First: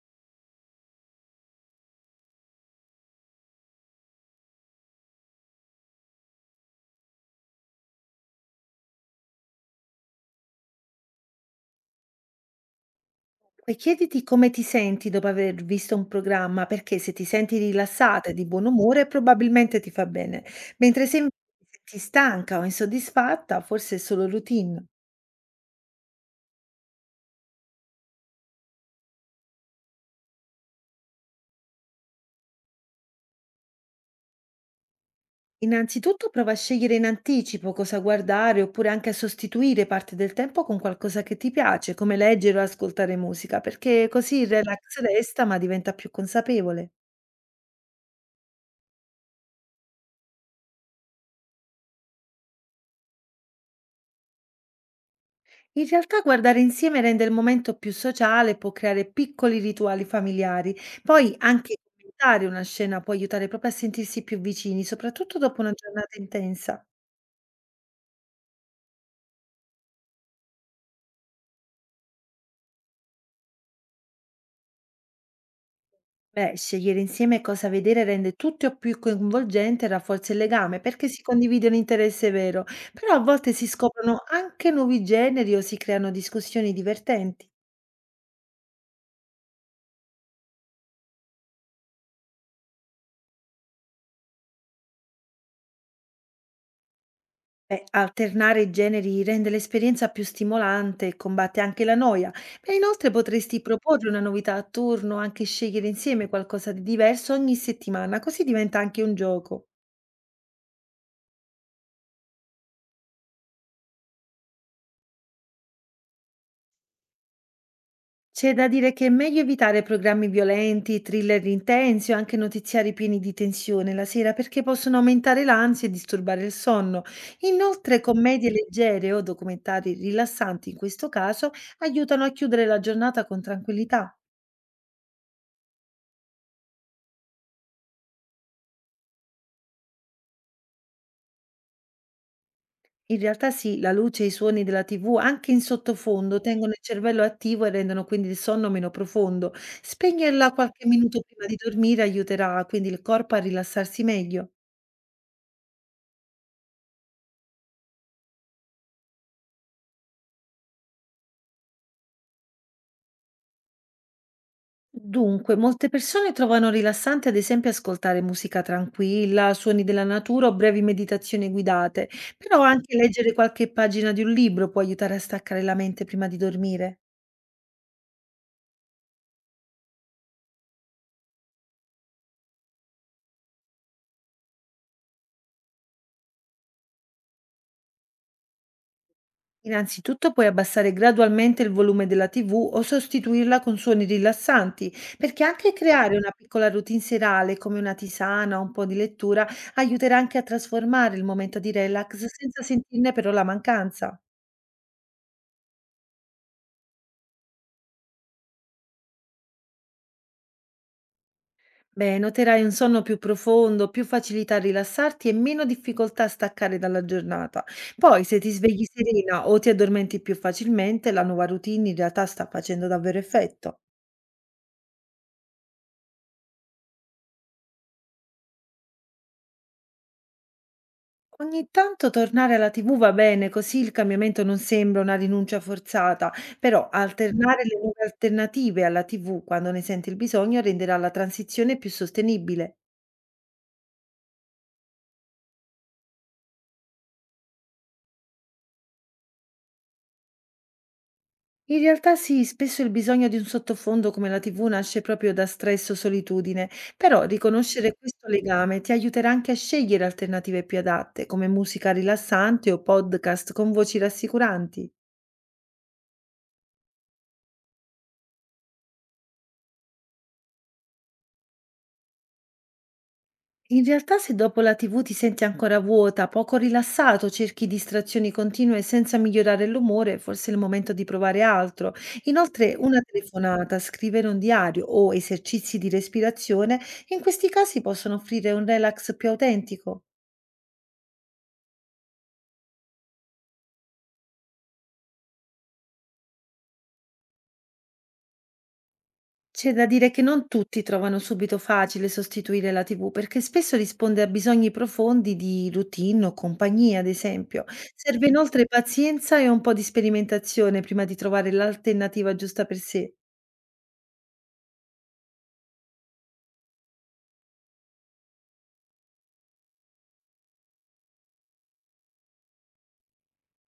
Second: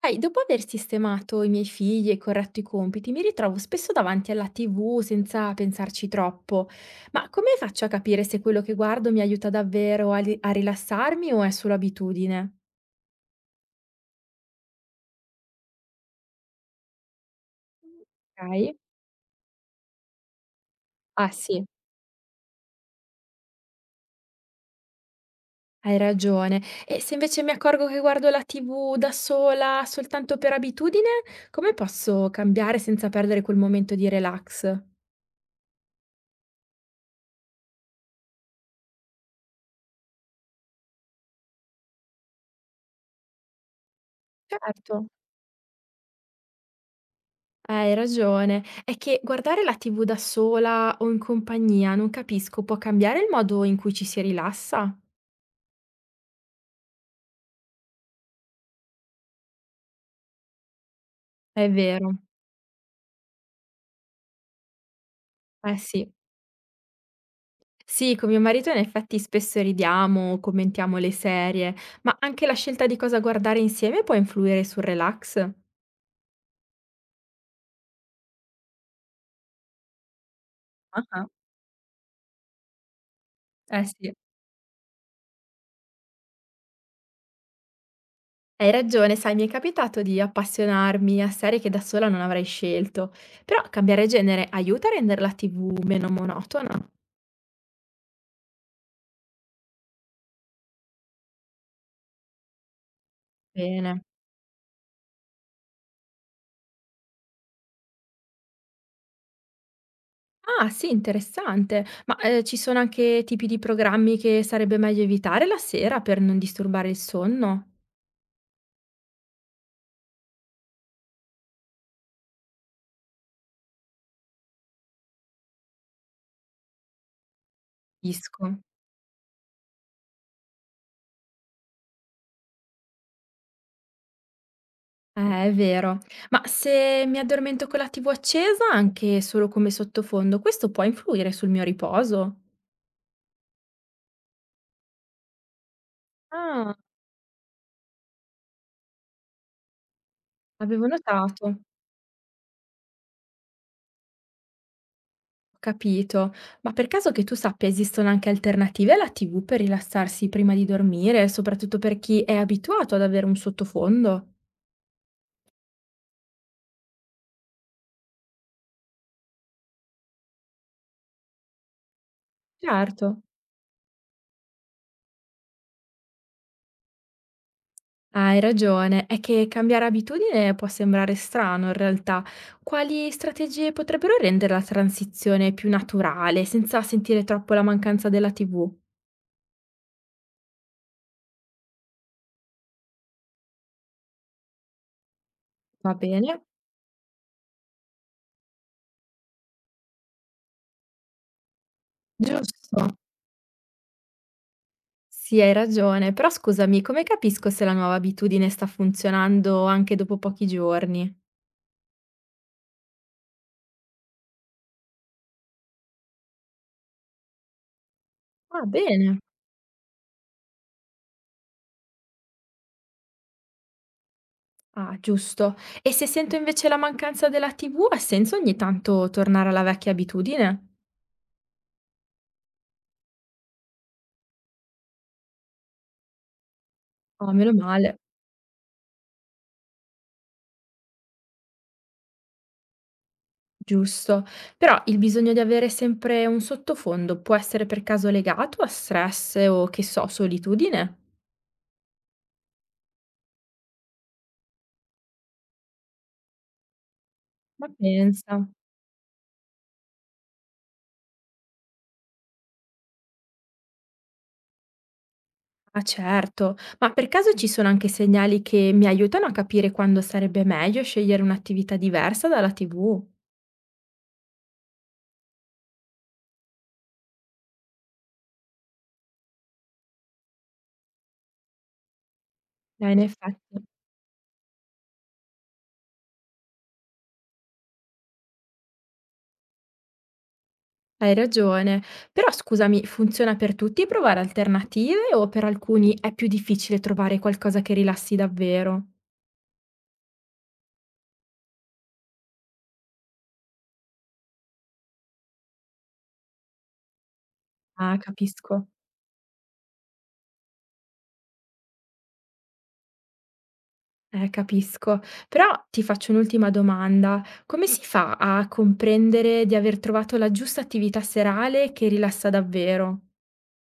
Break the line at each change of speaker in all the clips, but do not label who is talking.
Sai, dopo aver sistemato i miei figli e corretto i compiti, mi ritrovo spesso davanti alla TV senza pensarci troppo. Ma come faccio a capire se quello che guardo mi aiuta davvero a, a rilassarmi o è solo abitudine?
Poi chiediti come ti senti dopo aver visto un programma, perché se ti senti rilassata e di buon
Ok?
umore probabilmente ti fa bene, mentre se
Ah
invece
sì,
ti senti stanca o insoddisfatta, forse è solo routine.
hai ragione. E se invece mi accorgo che guardo la TV da sola soltanto per abitudine, come posso cambiare senza perdere quel momento di relax?
Innanzitutto prova a scegliere in anticipo cosa guardare oppure anche a sostituire parte del tempo con qualcosa che ti piace, come leggere o ascoltare musica, perché così il relax
Certo.
resta ma diventa più consapevole.
Hai ragione. È che guardare la TV da sola o in compagnia, non capisco, può cambiare il modo in cui ci si rilassa?
In realtà guardare insieme rende il momento più sociale, può creare piccoli rituali familiari. Poi
È
anche
vero.
commentare una scena può aiutare proprio a sentirsi più vicini, soprattutto dopo una
Eh sì.
giornata intensa.
Sì, con mio marito in effetti spesso ridiamo, commentiamo le serie, ma anche la scelta di cosa guardare insieme può influire sul relax?
Beh, scegliere insieme cosa vedere rende tutto più coinvolgente e rafforza il legame perché si
Ah,
condivide un interesse vero, però a volte si
eh sì.
scoprono anche nuovi generi o si creano discussioni divertenti.
Hai ragione, sai, mi è capitato di appassionarmi a serie che da sola non avrei scelto, però cambiare genere aiuta a rendere la TV meno monotona.
Beh, alternare i generi rende l'esperienza più stimolante e combatte anche la noia. E inoltre potresti
Bene.
proporre una novità a turno, anche scegliere insieme qualcosa di diverso ogni settimana, così diventa anche un gioco.
Ah sì, interessante. Ma, ci sono anche tipi di programmi che sarebbe meglio evitare la sera per non disturbare il sonno?
C'è da dire che è meglio evitare programmi violenti, thriller intensi o anche notiziari pieni di tensione la sera perché possono aumentare l'ansia e disturbare il sonno. Inoltre,
Capisco.
commedie leggere o documentari rilassanti in questo caso aiutano a chiudere la giornata con tranquillità.
È vero. Ma se mi addormento con la TV accesa, anche solo come sottofondo, questo può influire sul mio riposo?
In realtà sì, la luce e i suoni della TV, anche in sottofondo, tengono
Ah,
il cervello attivo e rendono quindi il sonno meno profondo. Spegnerla
avevo
qualche minuto prima di
notato.
dormire aiuterà quindi il corpo a rilassarsi meglio.
Ho capito. Ma per caso che tu sappia esistono anche alternative alla TV per rilassarsi prima di dormire, soprattutto per chi è abituato ad avere un sottofondo?
Dunque, molte persone trovano rilassante ad esempio ascoltare musica tranquilla, suoni della natura o brevi meditazioni guidate, però anche
Certo.
leggere qualche pagina di un libro può aiutare a staccare la mente prima di dormire.
Hai ragione, è che cambiare abitudine può sembrare strano in realtà. Quali strategie potrebbero rendere la transizione più naturale, senza sentire troppo la mancanza della TV?
Innanzitutto puoi abbassare gradualmente il volume della TV o sostituirla con suoni rilassanti, perché anche
Va
creare una
bene?
piccola routine serale come una tisana o un po' di lettura aiuterà anche a trasformare il momento di relax senza
Giusto.
sentirne però la mancanza.
Sì, hai ragione, però scusami, come capisco se la nuova abitudine sta funzionando anche dopo pochi giorni?
Beh, noterai un sonno più profondo, più facilità a rilassarti e meno difficoltà a staccare dalla giornata. Poi, se ti
Va
svegli
bene.
serena o ti addormenti più facilmente, la nuova routine in realtà sta facendo davvero effetto.
Ah, giusto. E se sento invece la mancanza della TV, ha senso ogni tanto tornare alla vecchia abitudine?
Ogni tanto tornare alla TV va bene, così il cambiamento non sembra una rinuncia forzata, però
Oh, meno
alternare le
male.
nuove alternative alla TV quando ne senti il bisogno renderà la transizione più sostenibile.
Giusto. Però il bisogno di avere sempre un sottofondo può essere per caso legato a stress o, che so, solitudine?
In realtà sì, spesso il bisogno di un sottofondo come la TV nasce proprio da stress o solitudine, però
Ma
riconoscere questo
pensa.
legame ti aiuterà anche a scegliere alternative più adatte, come musica rilassante o podcast con voci rassicuranti.
Ah certo, ma per caso ci sono anche segnali che mi aiutano a capire quando sarebbe meglio scegliere un'attività diversa dalla TV?
In realtà se dopo la TV ti senti ancora vuota, poco rilassato, cerchi distrazioni continue senza migliorare l'umore, forse è il momento di provare altro. Inoltre
In
una
effetti,
telefonata, scrivere un diario o esercizi di respirazione in questi casi possono offrire un relax più autentico.
hai ragione. Però scusami, funziona per tutti provare alternative o per alcuni è più difficile trovare qualcosa che rilassi davvero?
C'è da dire che non tutti trovano subito facile sostituire la TV, perché spesso risponde a bisogni profondi di routine o compagnia, ad esempio.
Ah,
Serve inoltre
capisco.
pazienza e un po' di sperimentazione prima di trovare l'alternativa giusta per sé.
Capisco. Però ti faccio un'ultima domanda. Come si fa a comprendere di aver trovato la giusta attività serale che rilassa davvero?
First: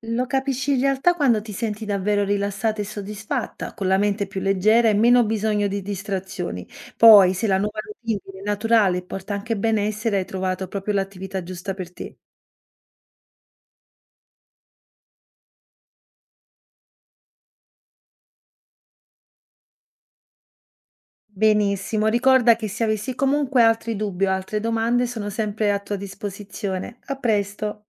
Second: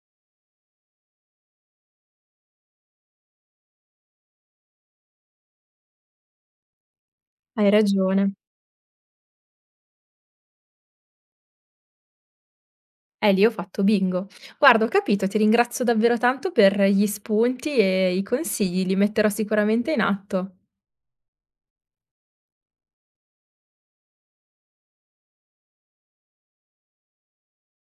Lo capisci in realtà quando ti senti davvero rilassata e soddisfatta, con la mente più leggera e meno bisogno di distrazioni. Poi, se la
Hai
nuova routine
ragione.
è naturale e porta anche benessere, hai trovato proprio l'attività giusta per te.
Lì ho fatto bingo. Guarda, ho capito, ti ringrazio davvero tanto per gli spunti e i consigli, li metterò sicuramente in atto.
Benissimo, ricorda che se avessi comunque altri dubbi o altre domande sono sempre a tua disposizione. A presto!